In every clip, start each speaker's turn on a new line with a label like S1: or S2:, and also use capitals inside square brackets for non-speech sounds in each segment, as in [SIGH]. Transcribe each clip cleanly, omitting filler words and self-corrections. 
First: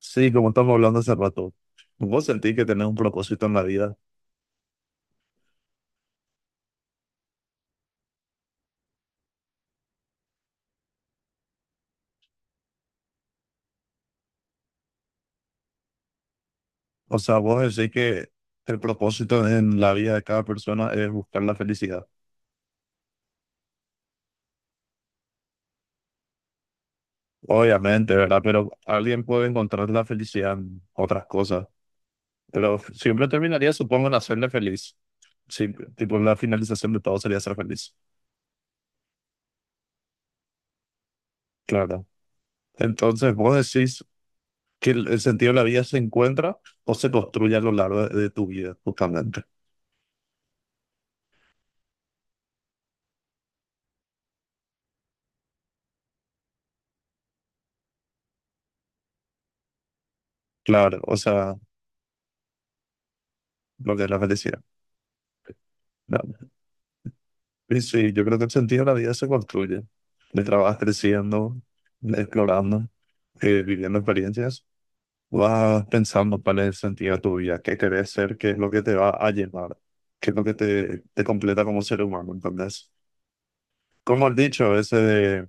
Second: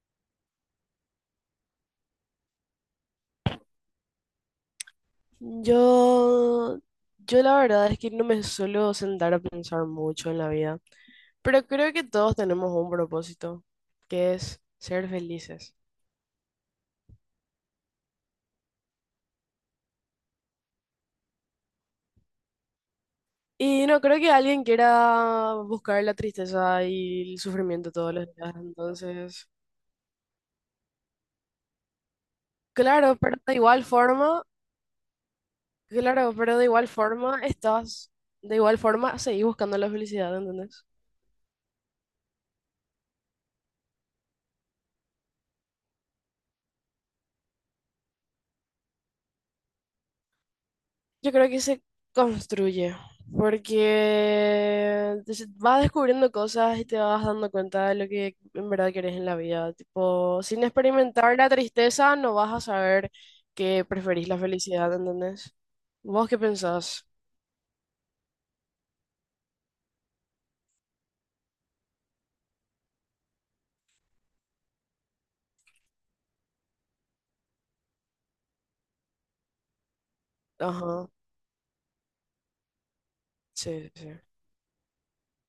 S1: Sí, como estamos hablando hace rato, vos sentís que tenés un propósito en la vida.
S2: Yo, yo, la verdad es que no me suelo sentar a pensar mucho en la vida, pero creo que todos tenemos un propósito, que es ser felices.
S1: O sea, vos decís que el propósito en la vida de cada persona es buscar la felicidad.
S2: Y no creo que alguien quiera buscar la tristeza y el sufrimiento todos
S1: Obviamente,
S2: los
S1: ¿verdad?
S2: días.
S1: Pero alguien puede
S2: Entonces,
S1: encontrar la felicidad en otras cosas. Pero
S2: claro,
S1: siempre
S2: pero de
S1: terminaría,
S2: igual
S1: supongo, en
S2: forma,
S1: hacerle feliz. Sí, tipo,
S2: claro,
S1: la
S2: pero de igual
S1: finalización de todo sería
S2: forma
S1: ser feliz.
S2: estás, de igual forma seguís buscando la felicidad, ¿entendés?
S1: Claro. Entonces, vos decís que el sentido de la vida se encuentra o se construye a lo largo de tu vida, justamente.
S2: Yo creo que se construye, porque vas descubriendo cosas y te vas dando cuenta de lo que en verdad querés en la vida. Tipo, sin
S1: Claro, o
S2: experimentar la
S1: sea,
S2: tristeza no vas a saber que
S1: lo que es la
S2: preferís la
S1: felicidad,
S2: felicidad, ¿entendés? ¿Vos qué
S1: ¿no?
S2: pensás?
S1: Sí, sí, yo creo que el sentido de la vida se construye. Le trabajas creciendo, explorando, viviendo experiencias. Vas pensando cuál es el sentido de tu vida, qué querés ser, qué es lo que te va a llenar, qué es lo que
S2: Ajá,
S1: te completa como ser humano. Entonces,
S2: sí, sí.
S1: como has dicho, ese de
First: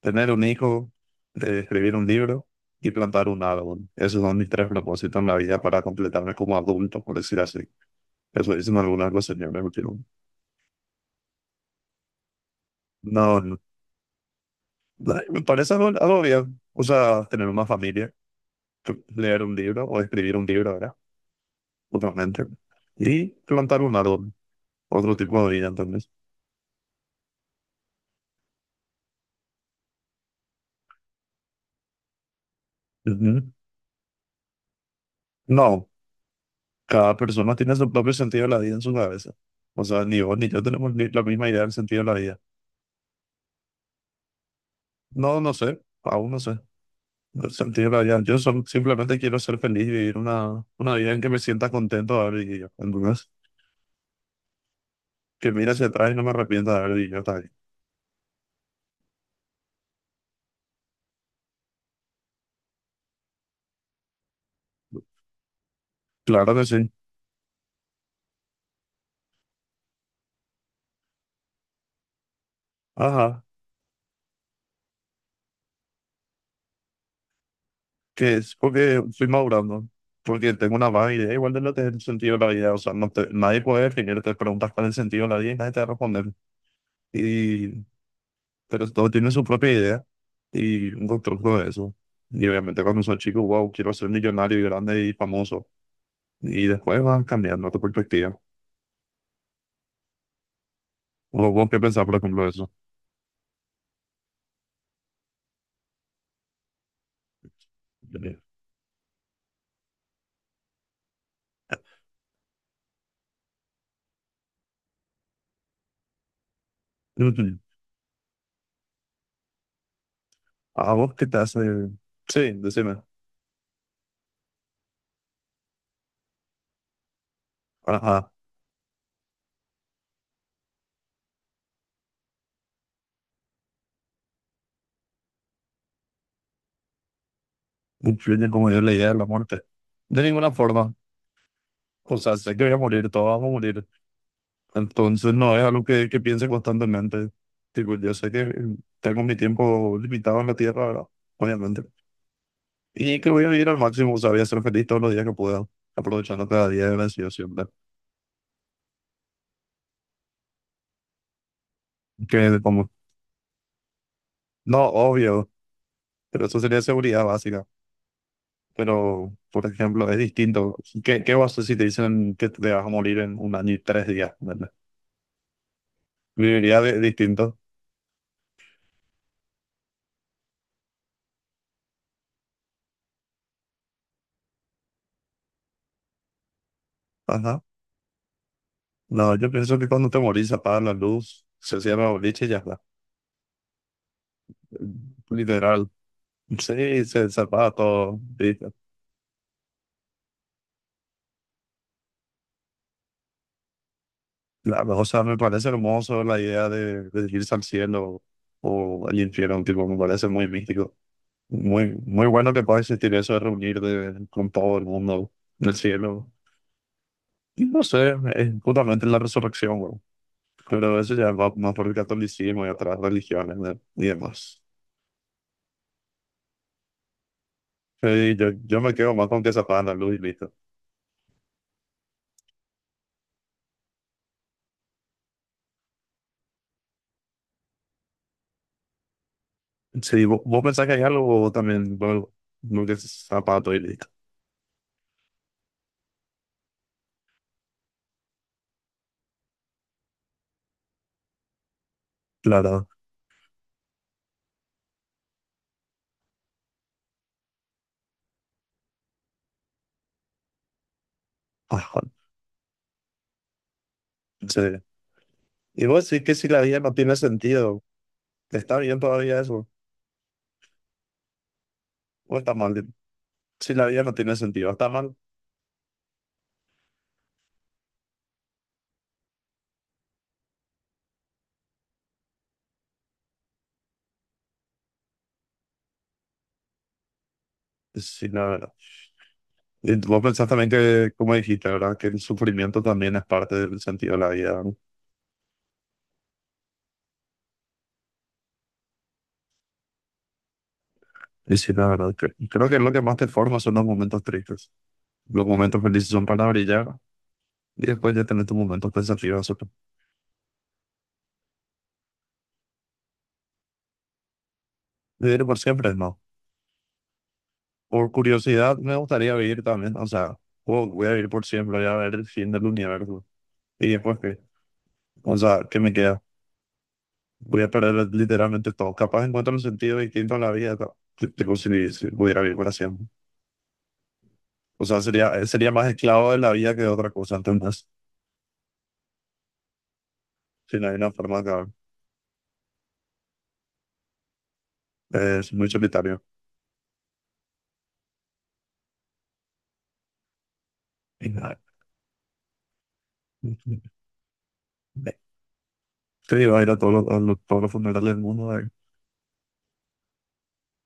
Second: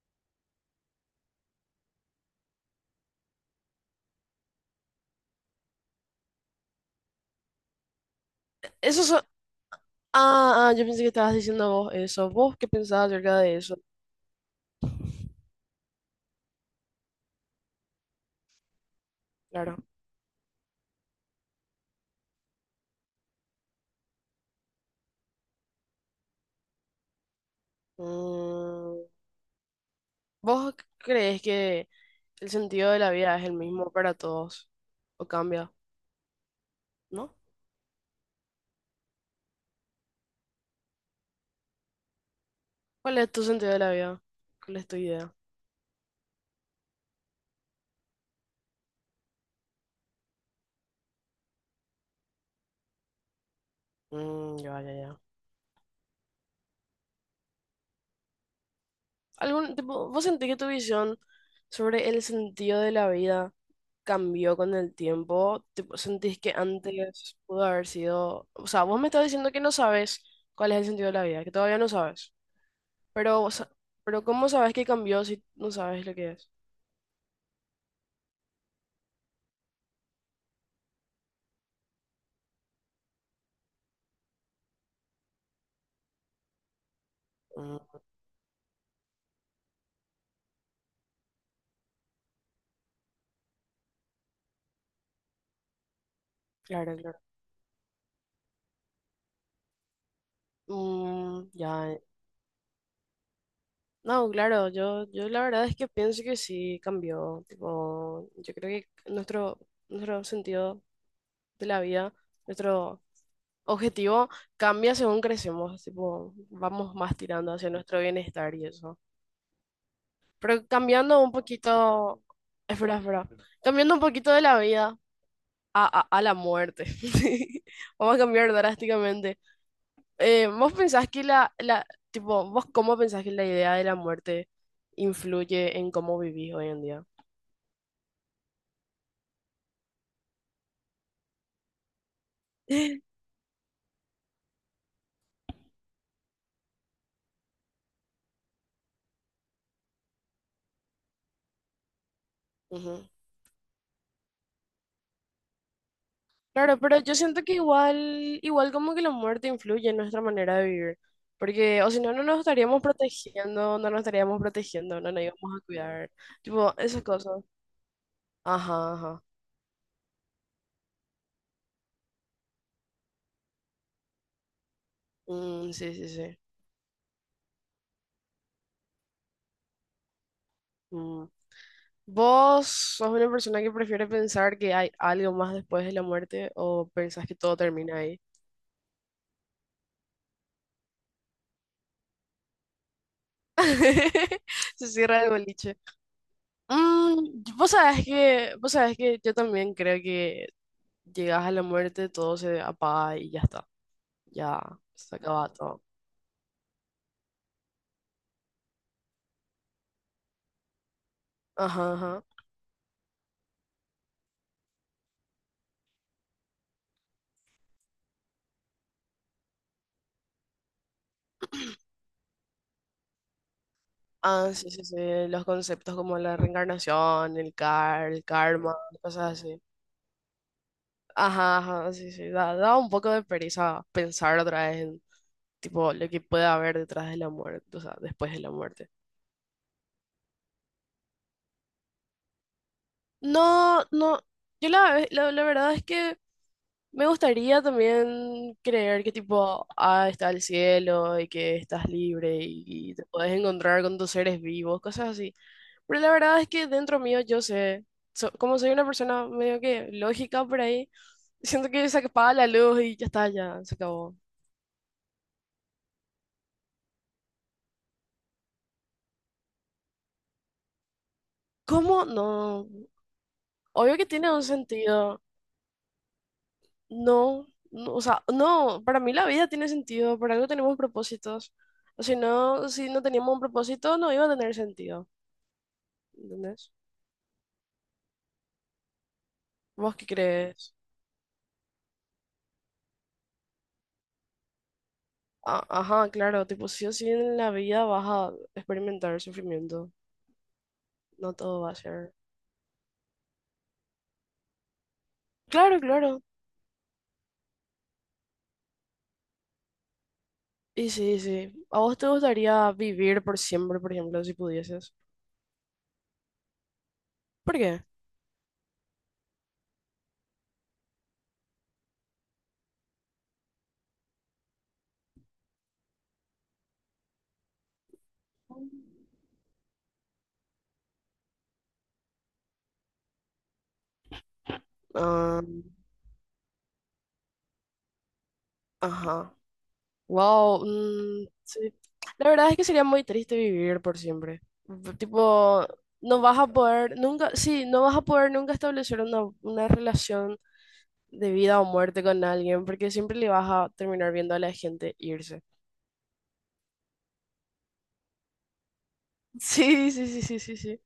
S1: tener un hijo, de escribir un libro y plantar un árbol. Esos son mis tres propósitos en la vida para completarme como adulto, por decir así. Eso dicen
S2: Eso
S1: algunas de
S2: so-
S1: los señores. Pero
S2: Ah, ah, yo pensé que estabas diciendo vos eso. ¿Vos qué pensabas
S1: no,
S2: acerca de
S1: no,
S2: eso?
S1: ay, me parece algo, algo bien. O sea, tener una familia, leer un
S2: Claro.
S1: libro o escribir un libro, ¿verdad? Totalmente. Y plantar un árbol, otro tipo de vida, entonces.
S2: Mm, ¿vos crees que el sentido de la vida es
S1: Ujú.
S2: el mismo para todos? ¿O cambia?
S1: No, cada
S2: ¿No?
S1: persona tiene su propio sentido de la vida en su cabeza. O sea, ni vos ni yo tenemos la misma idea del sentido de la vida.
S2: ¿Cuál es tu sentido de la vida? ¿Cuál es tu idea?
S1: No, no sé, aún no sé. El sentido de la vida. Simplemente quiero ser feliz y vivir una vida en que me sienta contento de haber vivido. Entonces,
S2: Mm, ya, ya, ya.
S1: que mira hacia atrás y no me arrepienta de haber vivido, está bien.
S2: ¿Algún tipo, vos sentís que tu visión sobre el sentido de la vida cambió con el tiempo? Tipo, ¿sentís que
S1: Claro que sí.
S2: antes pudo haber sido, o sea, vos me estás diciendo que no sabes cuál es el sentido de la vida, que todavía no sabes, pero,
S1: Ajá.
S2: o sea, pero ¿cómo sabes que cambió si no sabes lo que es?
S1: Que es porque estoy madurando, porque tengo una vaga idea igual de lo que es el sentido de la vida, o sea, nadie puede definirte, preguntas cuál es el sentido de la vida y nadie te va a responder, y,
S2: Mm,
S1: pero todo tiene su propia idea y un constructo de eso. Y obviamente cuando soy chico, wow, quiero ser millonario y grande y famoso, y
S2: claro,
S1: después
S2: claro.
S1: vas cambiando tu perspectiva.
S2: Mm,
S1: ¿Vos qué
S2: ya.
S1: pensás, por ejemplo, de eso?
S2: No, claro, yo la verdad es que pienso que sí cambió. Tipo, yo
S1: [LAUGHS]
S2: creo que nuestro, nuestro sentido de la vida, nuestro objetivo cambia según crecemos. Tipo, vamos más tirando
S1: Ujú.
S2: hacia nuestro bienestar y eso. Pero
S1: ¿A vos
S2: cambiando
S1: qué
S2: un
S1: te hace?
S2: poquito,
S1: Sí,
S2: espera,
S1: decime.
S2: espera, cambiando un poquito de la vida a la muerte. [LAUGHS] Vamos a
S1: Ajá,
S2: cambiar drásticamente. ¿Vos pensás que tipo, vos cómo pensás que la idea de la muerte influye en cómo vivís hoy en día?
S1: influye como yo la idea de la muerte. De ninguna forma. O sea, sé que voy a morir,
S2: [LAUGHS]
S1: todos vamos a morir. Entonces, no es algo que piense constantemente. Tipo, yo sé que tengo mi tiempo limitado en la tierra, ¿verdad? Obviamente.
S2: Ujú.
S1: Y que voy a vivir al máximo, o sea, voy a ser feliz todos los días que pueda, aprovechando cada
S2: Claro,
S1: día y
S2: pero yo
S1: agradecido
S2: siento que
S1: siempre.
S2: igual, igual como que la muerte influye en nuestra manera de vivir, porque o si no,
S1: Que como,
S2: no nos estaríamos
S1: no,
S2: protegiendo, no nos
S1: obvio,
S2: íbamos a cuidar,
S1: pero eso
S2: tipo,
S1: sería
S2: esas
S1: seguridad
S2: cosas.
S1: básica.
S2: Ajá, ajá.
S1: Pero, por ejemplo, es distinto. ¿Qué vas a hacer si te dicen que te vas a morir en un año y tres días? ¿Verdad?
S2: Sí, sí, sí.
S1: Distinto.
S2: Mm. ¿Vos sos una persona que prefiere pensar que hay algo más después de la muerte o pensás que todo
S1: Ajá.
S2: termina ahí?
S1: No, yo pienso que cuando te morís, apagas la luz, se cierra el boliche y ya está.
S2: [LAUGHS] Se cierra el boliche.
S1: Literal. Sí,
S2: Mm,
S1: zapatos. Sí.
S2: vos sabés que yo también creo que llegas a la muerte, todo se apaga y ya está. Ya
S1: La, o
S2: se
S1: sea, me
S2: acaba
S1: parece
S2: todo.
S1: hermoso la idea de irse al cielo o al infierno, tipo, me parece muy místico.
S2: Ajá,
S1: Muy,
S2: ajá.
S1: muy bueno que pueda existir eso de con todo el mundo en el cielo. Y no sé, es justamente la resurrección, güey. Pero eso ya va más por el catolicismo y otras religiones, ¿no? Y
S2: Ah,
S1: demás.
S2: sí, sí, sí. Los conceptos como la reencarnación, el
S1: Sí,
S2: karma,
S1: yo me quedo más
S2: cosas
S1: con que se
S2: así.
S1: apagan la luz y listo.
S2: Ajá, ajá, sí, sí. Da un poco de pereza pensar otra vez en, tipo, lo que puede haber detrás de la muerte, o sea, después de la muerte.
S1: Sí, vos pensás que hay algo o también, bueno, no que es zapato y
S2: No,
S1: listo.
S2: no. Yo la, ve- la verdad es que me gustaría también creer que tipo, ah, está el cielo y que estás libre
S1: Claro.
S2: y, te puedes encontrar con tus seres vivos, cosas así. Pero la verdad es que dentro mío yo sé, como soy una persona medio que lógica por ahí, siento que se
S1: Ah,
S2: apaga la luz y ya está, ya se acabó.
S1: sí. Y vos sí que si la vida no tiene sentido, está bien todavía eso,
S2: ¿Cómo?
S1: o está
S2: No.
S1: mal. Si la
S2: Obvio
S1: vida
S2: que
S1: no
S2: tiene
S1: tiene
S2: un
S1: sentido, está mal.
S2: sentido. No, no, o sea, no, para mí la vida tiene sentido, por algo tenemos propósitos. O si no, si no teníamos un propósito, no iba a tener sentido. ¿Entendés?
S1: Sí, la verdad. Y
S2: ¿Vos qué
S1: vos pensás también
S2: crees?
S1: que, como dijiste, ¿verdad? Que el sufrimiento también es parte del sentido de la vida, ¿no?
S2: Ajá, claro, tipo, sí o sí en la vida vas a experimentar sufrimiento. No
S1: Y
S2: todo va
S1: sí,
S2: a
S1: la
S2: ser.
S1: verdad. Creo que lo que más te forma son los momentos tristes. Los
S2: Claro,
S1: momentos felices
S2: claro.
S1: son para brillar y después ya tener tus momentos pensativos, ¿no?
S2: Y sí, sí. ¿A vos te gustaría vivir por siempre, por ejemplo, si pudieses?
S1: Vivir por siempre, no.
S2: ¿Por qué?
S1: Por curiosidad, me gustaría vivir también. O sea, wow, voy a vivir por siempre, voy a ver el fin del universo. Y después, ¿qué? O sea, ¿qué me queda? Voy a perder literalmente todo. Capaz encuentro un sentido distinto en la vida, que si, si pudiera vivir para siempre. O sea, sería,
S2: Ah,
S1: sería más esclavo de la vida que de otra cosa, entonces,
S2: ajá. Wow.
S1: si no hay una
S2: Mm,
S1: forma de acabar.
S2: sí. La verdad es que sería muy triste vivir por siempre.
S1: Es
S2: Tipo,
S1: muy
S2: no
S1: solitario.
S2: vas a poder nunca, sí, no vas a poder nunca establecer una relación
S1: Y
S2: de
S1: nada.
S2: vida o muerte con alguien, porque siempre le vas a
S1: [LAUGHS]
S2: terminar viendo a la gente irse. [LAUGHS]
S1: Te digo, ir a todos los, todos los funerales del mundo, de
S2: Sí, sí, sí, sí, sí, sí.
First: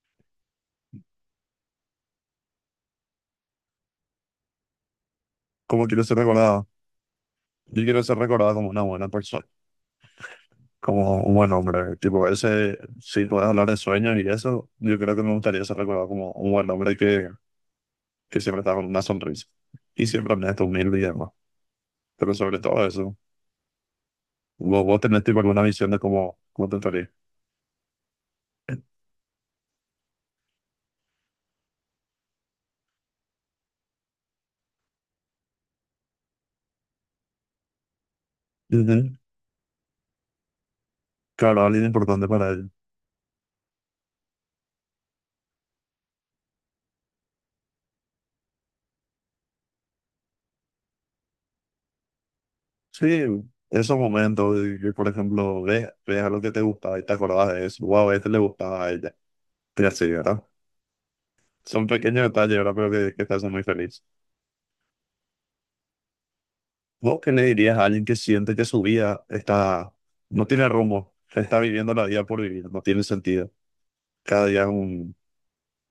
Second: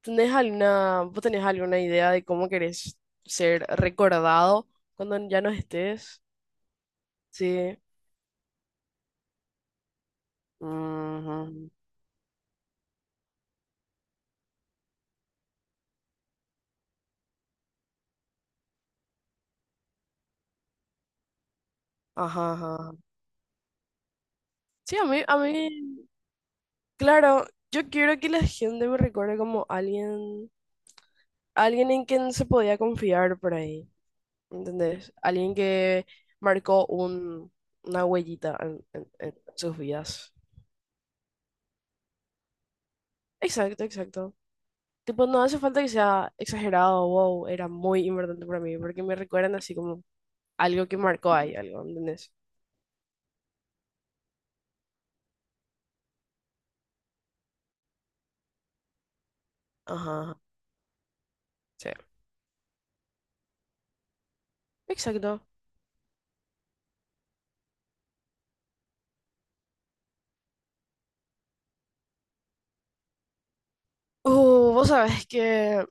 S2: ¿Tenés alguna, vos tenés alguna idea de cómo querés ser recordado cuando ya no
S1: cómo quiero ser
S2: estés?
S1: recordado.
S2: Sí.
S1: Yo quiero ser recordado como una buena persona, como un buen
S2: Ujú.
S1: hombre. Tipo, ese, si puedes hablar de sueños y eso, yo creo que me gustaría ser recordado como un buen hombre que siempre está con una sonrisa. Y siempre me humilde y demás. Pero
S2: Ajá,
S1: sobre todo
S2: ajá.
S1: eso, vos,
S2: Sí,
S1: vos tenés tipo alguna visión de cómo, cómo te estaría.
S2: claro, yo quiero que la gente me recuerde como alguien, alguien en quien se podía confiar por ahí, ¿entendés? Alguien que marcó un, una huellita en
S1: Ujú.
S2: en sus vidas.
S1: Claro, alguien importante para ellos.
S2: Exacto, exacto. Tipo, no hace falta que sea exagerado, wow, era muy importante para mí, porque me recuerdan así como algo que marcó ahí, algo, ¿entendés?
S1: Sí, esos momentos de que, por ejemplo, ves a lo que te gusta y te acordás de eso, wow, a este le gustaba a ella, y así,
S2: Ajá, ajá,
S1: ¿verdad? Son
S2: sí.
S1: pequeños detalles, ¿verdad? Pero que te hacen muy feliz.
S2: Exacto.
S1: ¿Vos qué le dirías a alguien que siente que su vida está, no tiene rumbo, está viviendo la vida por vivir, no tiene sentido? Cada día es,
S2: Vos
S1: un,
S2: sabés que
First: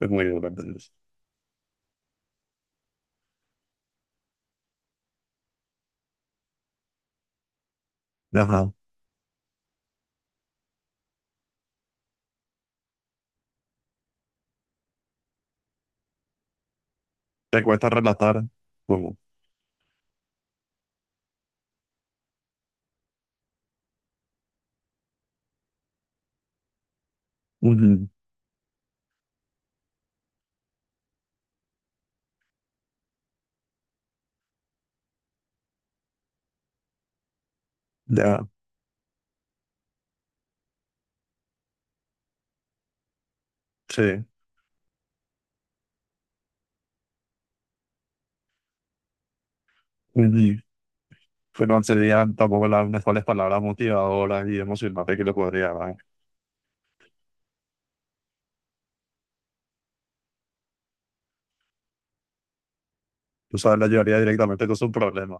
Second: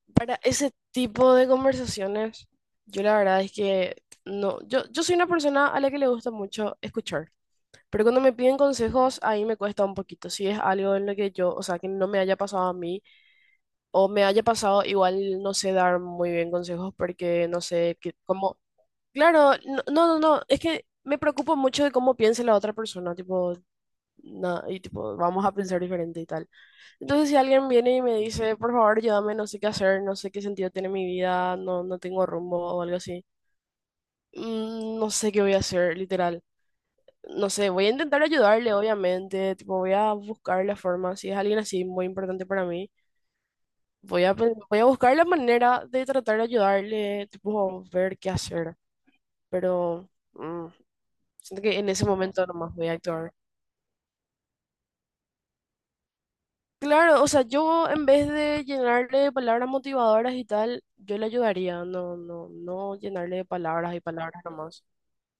S1: es muy
S2: para
S1: duro,
S2: ese
S1: ¿entendés?
S2: tipo de conversaciones, yo la verdad es que no, yo soy una persona a la que le gusta mucho escuchar, pero cuando me piden
S1: Ajá.
S2: consejos, ahí me cuesta un poquito, si es algo en lo que yo, o sea, que no me haya pasado a mí o me haya pasado, igual no sé dar muy bien consejos porque no
S1: Te cuesta
S2: sé
S1: relatar,
S2: cómo.
S1: como,
S2: Claro, no, no, no, no, es que me preocupo mucho de cómo piense la otra persona, tipo, y tipo, vamos a pensar diferente y tal. Entonces, si alguien viene y
S1: ujú,
S2: me dice, por favor, ayúdame, no sé qué hacer, no sé qué sentido tiene mi vida, no, no tengo rumbo o algo así, mm, no sé qué voy a hacer, literal. No sé, voy a intentar
S1: ya,
S2: ayudarle, obviamente, tipo, voy a buscar la forma, si es alguien así muy importante para mí.
S1: sí.
S2: Voy a buscar la manera de tratar de ayudarle, tipo, ver qué hacer, pero
S1: Y
S2: siento
S1: fue
S2: que en ese
S1: consideran
S2: momento
S1: tampoco
S2: nomás voy
S1: las
S2: a
S1: mejores
S2: actuar.
S1: palabras motivadoras y emocionantes que le podría dar.
S2: Claro, o sea, yo en vez de llenarle de palabras motivadoras y tal, yo le ayudaría, no llenarle de
S1: Tú sabes, la
S2: palabras y
S1: llevaría
S2: palabras
S1: directamente con
S2: nomás.
S1: su problema.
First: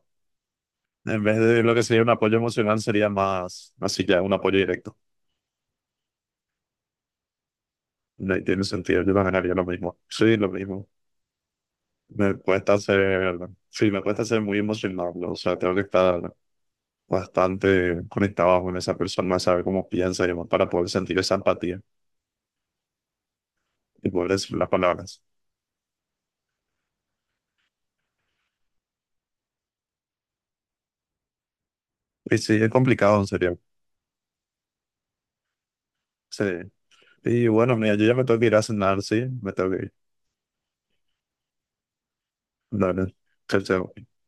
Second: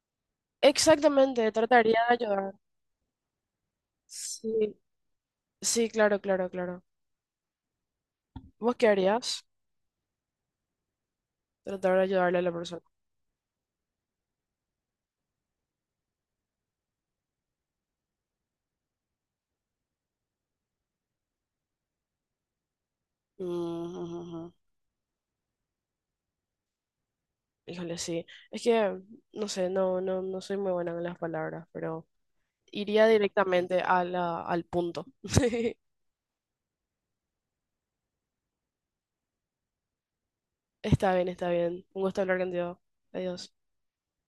S1: En vez
S2: Exactamente,
S1: de lo que
S2: trataría
S1: sería un
S2: de
S1: apoyo
S2: ayudar.
S1: emocional, sería más así ya, un apoyo
S2: Sí,
S1: directo.
S2: sí, claro, claro, claro.
S1: No tiene
S2: ¿Vos qué
S1: sentido, yo también
S2: harías?
S1: haría lo mismo. Sí, lo mismo.
S2: Tratar de
S1: Me
S2: ayudarle a la
S1: cuesta
S2: persona.
S1: ser, sí, me cuesta ser muy emocional, ¿no? O sea, tengo que estar bastante conectado con esa persona, saber cómo piensa y demás, para poder sentir esa empatía
S2: Mm, ujú,
S1: y poder
S2: ujú.
S1: decir las palabras.
S2: Híjole, sí. Es que, no sé, no soy muy buena con las palabras, pero...
S1: Y sí, es
S2: Iría
S1: complicado, en serio.
S2: directamente a al punto. [LAUGHS]
S1: Sí, y bueno, mira, yo ya me tengo que ir a cenar, sí, me tengo que ir.
S2: Está bien, está bien. Un gusto hablar contigo.
S1: Dale,
S2: Adiós.
S1: chao, chao.